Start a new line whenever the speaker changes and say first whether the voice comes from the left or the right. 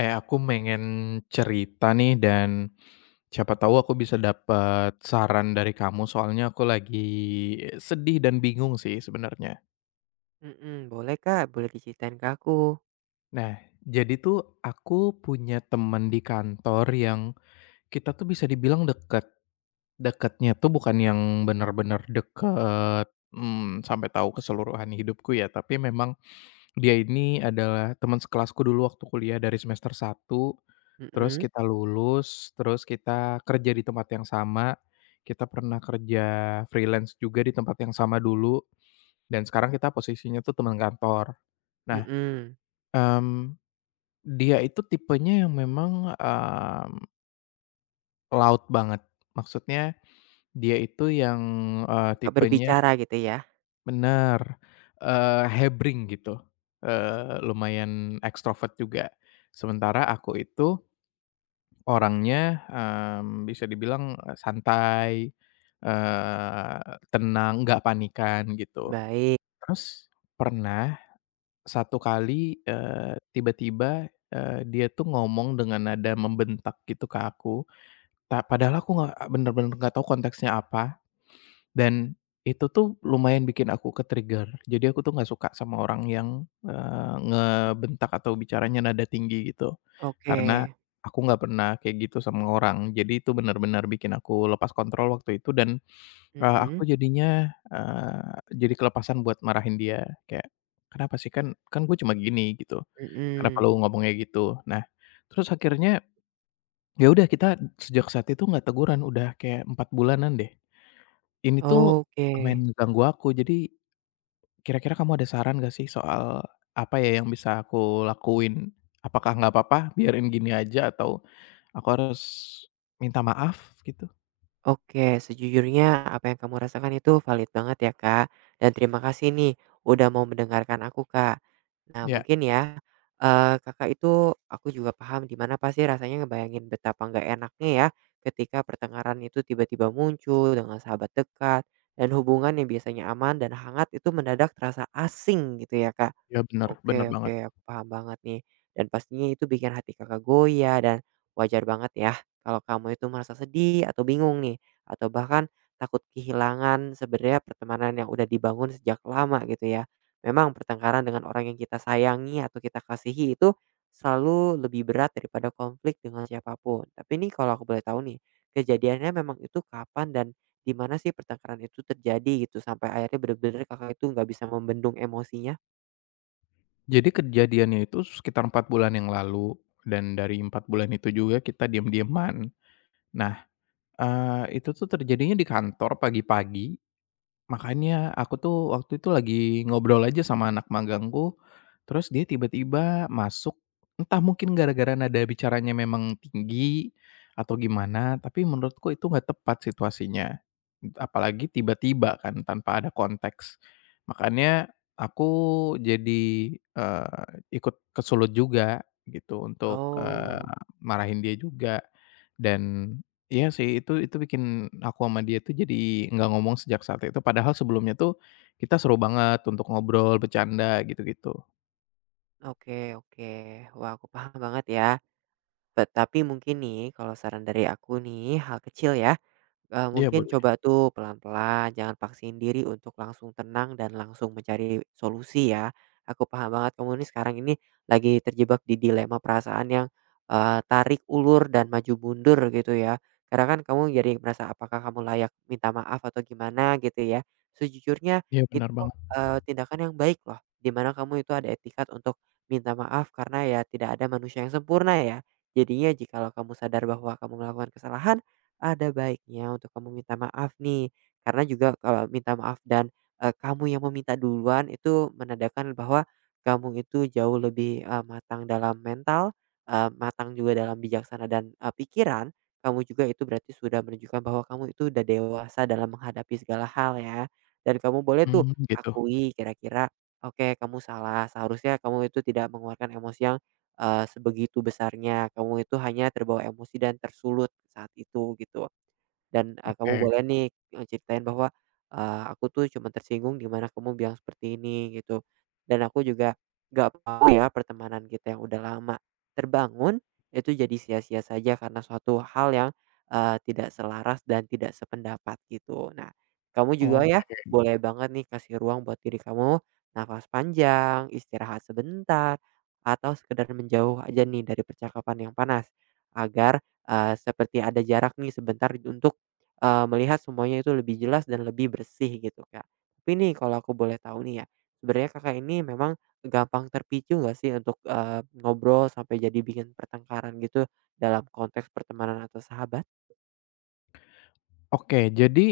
left: Eh, aku pengen cerita nih dan siapa tahu aku bisa dapat saran dari kamu soalnya aku lagi sedih dan bingung sih sebenarnya.
right: Mhm, boleh Kak, boleh diceritain ke aku.
left: Nah, jadi tuh aku punya teman di kantor yang kita tuh bisa dibilang deket. Deketnya tuh bukan yang benar-benar deket, sampai tahu keseluruhan hidupku ya, tapi memang dia ini adalah teman sekelasku dulu waktu kuliah dari semester satu. Terus
right: Mhm,
left: kita lulus, terus kita kerja di tempat yang sama, kita pernah kerja freelance juga di tempat yang sama dulu, dan sekarang kita posisinya tuh teman kantor. Nah,
right: mhm,
left: mmm, dia itu tipenya yang memang, loud banget. Maksudnya dia itu yang,
right: suka
left: tipenya.
right: berbicara gitu ya?
left: Bener, hebring gitu, lumayan ekstrovert juga. Sementara aku itu orangnya, bisa dibilang, santai, eee, tenang, nggak panikan gitu.
right: Baik,
left: Terus pernah satu kali, tiba-tiba, dia tuh ngomong dengan nada membentak gitu ke aku, padahal aku nggak bener-bener nggak tahu konteksnya apa. Dan itu tuh lumayan bikin aku ke-trigger. Jadi aku tuh nggak suka sama orang yang, ngebentak atau bicaranya nada tinggi gitu.
right: oke.
left: Karena aku nggak pernah kayak gitu sama orang. Jadi itu benar-benar bikin aku lepas kontrol waktu itu dan, aku
right: Mhm,
left: jadinya, jadi kelepasan buat marahin dia. Kayak, "Kenapa sih? Kan kan gue cuma gini," gitu. "Kenapa lu
right: mhm,
left: ngomong kayak gitu?" Nah, terus akhirnya ya udah kita sejak saat itu nggak teguran, udah kayak 4 bulanan deh. Ini tuh lumayan
right: oke.
left: ngeganggu aku. Jadi kira-kira kamu ada saran gak sih soal apa ya yang bisa aku lakuin? Apakah nggak apa-apa biarin gini aja atau aku harus minta maaf gitu?
right: Oke, sejujurnya apa yang kamu rasakan itu valid banget ya, Kak. Dan terima kasih nih udah mau mendengarkan aku, Kak. Nah,
left: Ya,
right: mungkin ya, Kakak itu aku juga paham di mana pasti rasanya ngebayangin betapa nggak enaknya ya ketika pertengkaran itu tiba-tiba muncul dengan sahabat dekat dan hubungan yang biasanya aman dan hangat itu mendadak terasa asing gitu ya, Kak.
left: ya, bener bener
right: Oke
left: banget.
right: oke, aku paham banget nih, dan pastinya itu bikin hati Kakak goyah dan wajar banget ya kalau kamu itu merasa sedih atau bingung nih, atau bahkan takut kehilangan sebenarnya pertemanan yang udah dibangun sejak lama gitu ya. Memang pertengkaran dengan orang yang kita sayangi atau kita kasihi itu selalu lebih berat daripada konflik dengan siapapun. Tapi ini kalau aku boleh tahu nih, kejadiannya memang itu kapan dan di mana sih pertengkaran itu terjadi gitu sampai akhirnya bener-bener Kakak itu nggak bisa membendung emosinya?
left: Jadi kejadiannya itu sekitar 4 bulan yang lalu dan dari 4 bulan itu juga kita diam-diaman. Nah, itu tuh terjadinya di kantor pagi-pagi. Makanya aku tuh waktu itu lagi ngobrol aja sama anak magangku, terus dia tiba-tiba masuk, entah mungkin gara-gara nada bicaranya memang tinggi atau gimana, tapi menurutku itu nggak tepat situasinya. Apalagi tiba-tiba kan tanpa ada konteks. Makanya aku jadi, ikut kesulut juga gitu untuk,
right: Oh,
left: marahin dia juga dan iya sih, itu bikin aku sama dia tuh jadi nggak ngomong sejak saat itu, padahal sebelumnya tuh kita seru banget untuk ngobrol, bercanda, gitu-gitu.
right: oke oke. Wah, aku paham banget ya. Tetapi mungkin nih, kalau saran dari aku nih, hal kecil ya,
left: Iya
right: mungkin
left: boleh,
right: coba tuh pelan-pelan, jangan paksain diri untuk langsung tenang dan langsung mencari solusi ya. Aku paham banget kamu ini sekarang ini lagi terjebak di dilema perasaan yang, tarik ulur dan maju mundur gitu ya. Karena kan kamu jadi merasa apakah kamu layak minta maaf atau gimana gitu ya. Sejujurnya
left: iya
right: itu,
left: benar banget,
right: tindakan yang baik loh, dimana kamu itu ada etikat untuk minta maaf karena ya tidak ada manusia yang sempurna ya. Jadinya jikalau kamu sadar bahwa kamu melakukan kesalahan, ada baiknya untuk kamu minta maaf nih. Karena juga kalau minta maaf dan, kamu yang meminta duluan itu menandakan bahwa kamu itu jauh lebih, matang dalam mental, matang juga dalam bijaksana dan, pikiran. Kamu juga itu berarti sudah menunjukkan bahwa kamu itu udah dewasa dalam menghadapi segala hal ya. Dan kamu boleh tuh
left: mmm, gitu.
right: akui kira-kira, oke kamu salah, seharusnya kamu itu tidak mengeluarkan emosi yang sebegitu besarnya, kamu itu hanya terbawa emosi dan tersulut saat itu gitu. Dan, kamu
left: Oke
right: boleh nih, ceritain bahwa, "Aku tuh cuma tersinggung di mana kamu bilang seperti ini," gitu. "Dan aku juga nggak mau ya pertemanan kita yang udah lama terbangun, itu jadi sia-sia saja karena suatu hal yang, tidak selaras dan tidak sependapat," gitu. Nah, kamu juga ya
left: oke
right: boleh banget nih kasih ruang buat diri kamu, nafas panjang, istirahat sebentar, atau sekedar menjauh aja nih dari percakapan yang panas, agar, seperti ada jarak nih sebentar untuk melihat semuanya itu lebih jelas dan lebih bersih gitu, Kak. Tapi nih kalau aku boleh tahu nih ya, sebenarnya Kakak ini memang gampang terpicu nggak sih untuk, ngobrol sampai jadi bikin pertengkaran gitu dalam konteks pertemanan atau sahabat?
left: oke, jadi,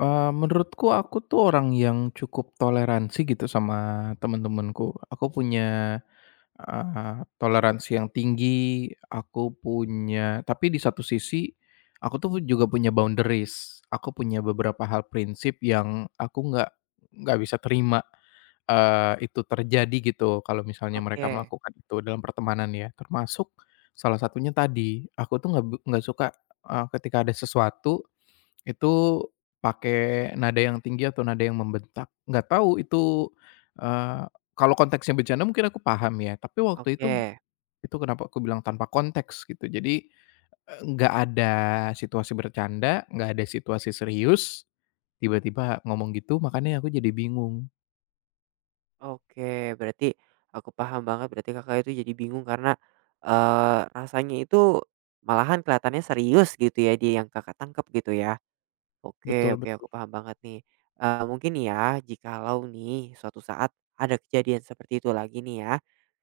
left: menurutku aku tuh orang yang cukup toleransi gitu sama temen-temenku. Aku punya toleransi yang tinggi, aku punya tapi di satu sisi, aku tuh juga punya boundaries. Aku punya beberapa hal prinsip yang aku nggak bisa terima, itu terjadi gitu kalau misalnya mereka
right: Oke
left: melakukan itu dalam pertemanan ya, termasuk salah satunya tadi, aku tuh nggak suka, ketika ada sesuatu itu pakai nada yang tinggi atau nada yang membentak. Nggak tahu itu, eee, kalau konteksnya bercanda mungkin aku paham ya, tapi waktu itu
right: oke
left: itu kenapa aku bilang tanpa konteks gitu. Jadi, nggak ada situasi bercanda, nggak ada situasi serius, tiba-tiba ngomong gitu makanya aku jadi bingung.
right: oke, berarti aku paham banget, berarti Kakak itu jadi bingung karena, rasanya itu malahan kelihatannya serius gitu ya, dia yang Kakak tangkep gitu ya? Oke
left: Betul
right: oke,
left: betul.
right: aku paham banget nih. Mungkin nih ya, jikalau nih suatu saat ada kejadian seperti itu lagi nih ya,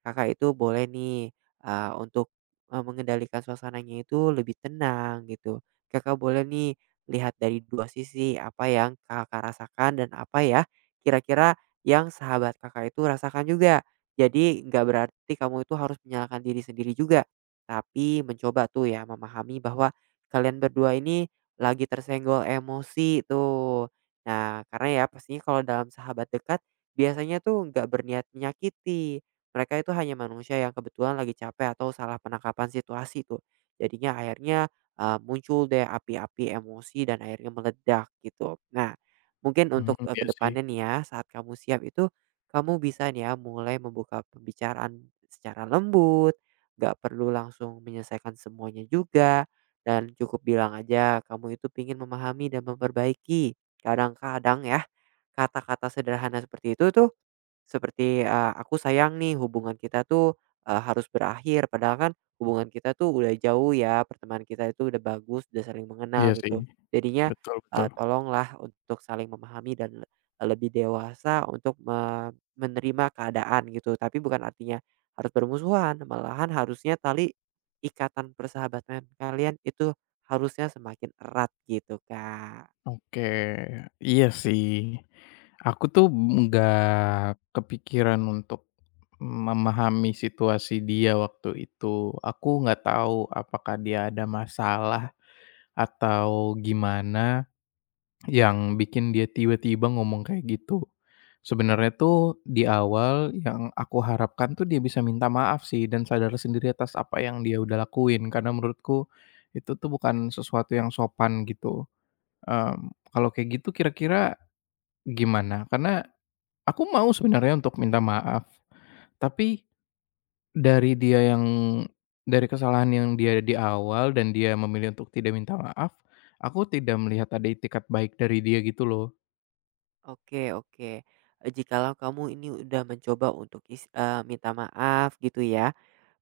right: Kakak itu boleh nih, untuk, mengendalikan suasananya itu lebih tenang gitu. Kakak boleh nih lihat dari 2 sisi, apa yang Kakak rasakan dan apa ya kira-kira yang sahabat Kakak itu rasakan juga. Jadi nggak berarti kamu itu harus menyalahkan diri sendiri juga, tapi mencoba tuh ya memahami bahwa kalian berdua ini lagi tersenggol emosi tuh. Nah, karena ya pastinya kalau dalam sahabat dekat biasanya tuh nggak berniat menyakiti. Mereka itu hanya manusia yang kebetulan lagi capek atau salah penangkapan situasi tuh. Jadinya akhirnya eh, muncul deh api-api emosi dan akhirnya meledak gitu. Nah, mungkin
left: Mhm,
right: untuk eh,
left: iya sih,
right: kedepannya nih ya saat kamu siap itu kamu bisa nih ya mulai membuka pembicaraan secara lembut, nggak perlu langsung menyelesaikan semuanya juga, dan cukup bilang aja kamu itu pingin memahami dan memperbaiki. Kadang-kadang ya, kata-kata sederhana seperti itu tuh seperti, aku sayang nih hubungan kita tuh, harus berakhir padahal kan hubungan kita tuh udah jauh ya, pertemanan kita itu udah bagus, udah saling
left: iya
right: mengenal
left: sih.
right: gitu. Jadinya,
left: Betul betul.
right: tolonglah untuk saling memahami dan lebih dewasa untuk menerima keadaan gitu. Tapi bukan artinya harus bermusuhan, malahan harusnya tali ikatan persahabatan kalian itu harusnya semakin erat gitu, Kak.
left: Oke, iya sih. Aku tuh nggak kepikiran untuk memahami situasi dia waktu itu. Aku nggak tahu apakah dia ada masalah atau gimana yang bikin dia tiba-tiba ngomong kayak gitu. Sebenarnya tuh di awal yang aku harapkan tuh dia bisa minta maaf sih dan sadar sendiri atas apa yang dia udah lakuin karena menurutku itu tuh bukan sesuatu yang sopan gitu. Kalau kayak gitu kira-kira gimana? Karena aku mau sebenarnya untuk minta maaf, tapi dari dia yang dari kesalahan yang dia di awal dan dia memilih untuk tidak minta maaf, aku tidak melihat ada itikad baik dari dia gitu loh.
right: Oke oke, jikalau kamu ini udah mencoba untuk minta maaf gitu ya,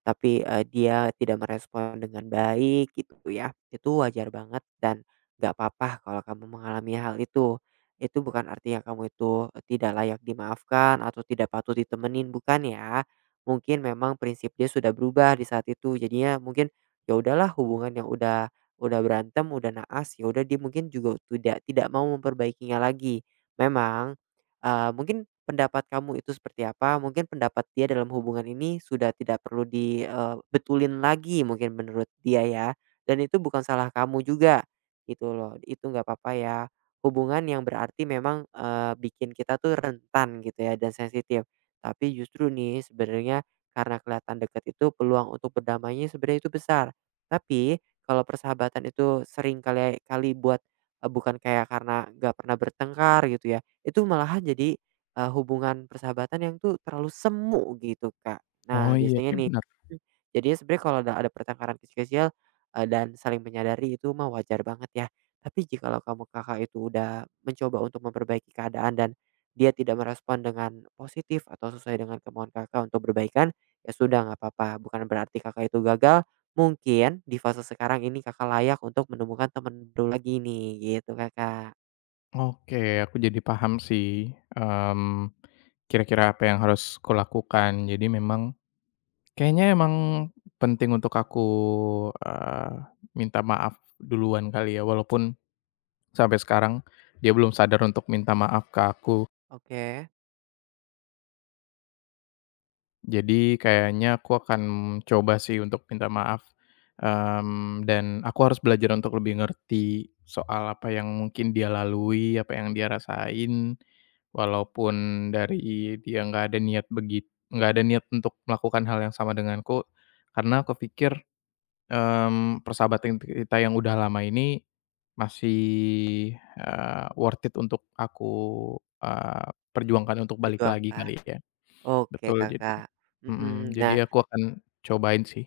right: tapi, dia tidak merespon dengan baik gitu ya, itu wajar banget dan nggak apa-apa kalau kamu mengalami hal itu. Itu bukan artinya kamu itu tidak layak dimaafkan atau tidak patut ditemenin, bukan ya. Mungkin memang prinsip dia sudah berubah di saat itu, jadinya mungkin ya udahlah hubungan yang udah berantem, udah naas, ya udah dia mungkin juga tidak tidak mau memperbaikinya lagi. Memang mungkin pendapat kamu itu seperti apa? Mungkin pendapat dia dalam hubungan ini sudah tidak perlu dibetulin lagi mungkin menurut dia ya, dan itu bukan salah kamu juga, gitu loh. Itu nggak apa-apa ya, hubungan yang berarti memang, bikin kita tuh rentan gitu ya dan sensitif. Tapi justru nih sebenarnya karena kelihatan dekat itu peluang untuk berdamainya sebenarnya itu besar. Tapi kalau persahabatan itu sering kali kali buat, bukan kayak karena nggak pernah bertengkar gitu ya itu malahan jadi, hubungan persahabatan yang tuh terlalu semu gitu, Kak.
left: Oh,
right: Nah,
left: iya
right: biasanya
left: sih,
right: nih
left: benar.
right: mhm, jadinya sebenarnya kalau ada pertengkaran kecil-kecil, dan saling menyadari itu mah wajar banget ya. Tapi jikalau kamu Kakak itu udah mencoba untuk memperbaiki keadaan dan dia tidak merespon dengan positif atau sesuai dengan kemauan Kakak untuk perbaikan, ya sudah nggak apa-apa, bukan berarti Kakak itu gagal, mungkin di fase sekarang ini Kakak layak untuk menemukan teman baru lagi nih, gitu, Kakak.
left: Oke, aku jadi paham sih, kira-kira apa yang harus kulakukan. Jadi memang kayaknya emang penting untuk aku, eee, minta maaf duluan kali ya, walaupun sampai sekarang dia belum sadar untuk minta maaf ke aku.
right: Oke.
left: Jadi kayaknya aku akan coba sih untuk minta maaf, dan aku harus belajar untuk lebih ngerti soal apa yang mungkin dia lalui, apa yang dia rasain. Walaupun dari dia nggak ada niat untuk melakukan hal yang sama denganku, karena aku pikir persahabatan kita yang udah lama ini masih, worth it untuk aku, eee, perjuangkan untuk balik lagi kali
right: Perjuangkan.
left: ya.
right: Oke
left: Betul, jadi
right: Kakak,
left: mhm,
right: mhm.
left: jadi
right: Nah,
left: aku akan cobain sih,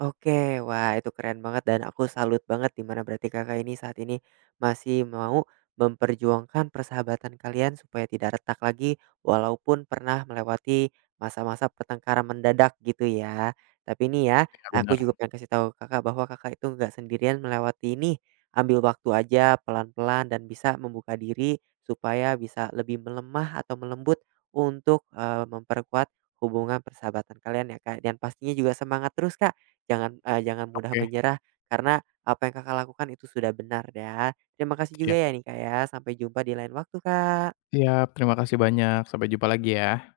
right: oke, wah itu keren banget dan aku salut banget di mana berarti Kakak ini saat ini masih mau memperjuangkan persahabatan kalian supaya tidak retak lagi walaupun pernah melewati masa-masa pertengkaran mendadak gitu ya. Tapi ini ya,
left: ya
right: aku
left: bener.
right: juga pengen kasih tahu Kakak bahwa Kakak itu nggak sendirian melewati ini. Ambil waktu aja pelan-pelan dan bisa membuka diri supaya bisa lebih melemah atau melembut untuk eh, memperkuat hubungan persahabatan kalian ya Kak. Dan pastinya juga semangat terus Kak Jangan, jangan mudah
left: Oke,
right: menyerah karena apa yang Kakak lakukan itu sudah benar ya. Terima kasih juga
left: siap
right: ya nih Kak ya, sampai jumpa di lain waktu Kak.
left: siap, terima kasih banyak, sampai jumpa lagi ya.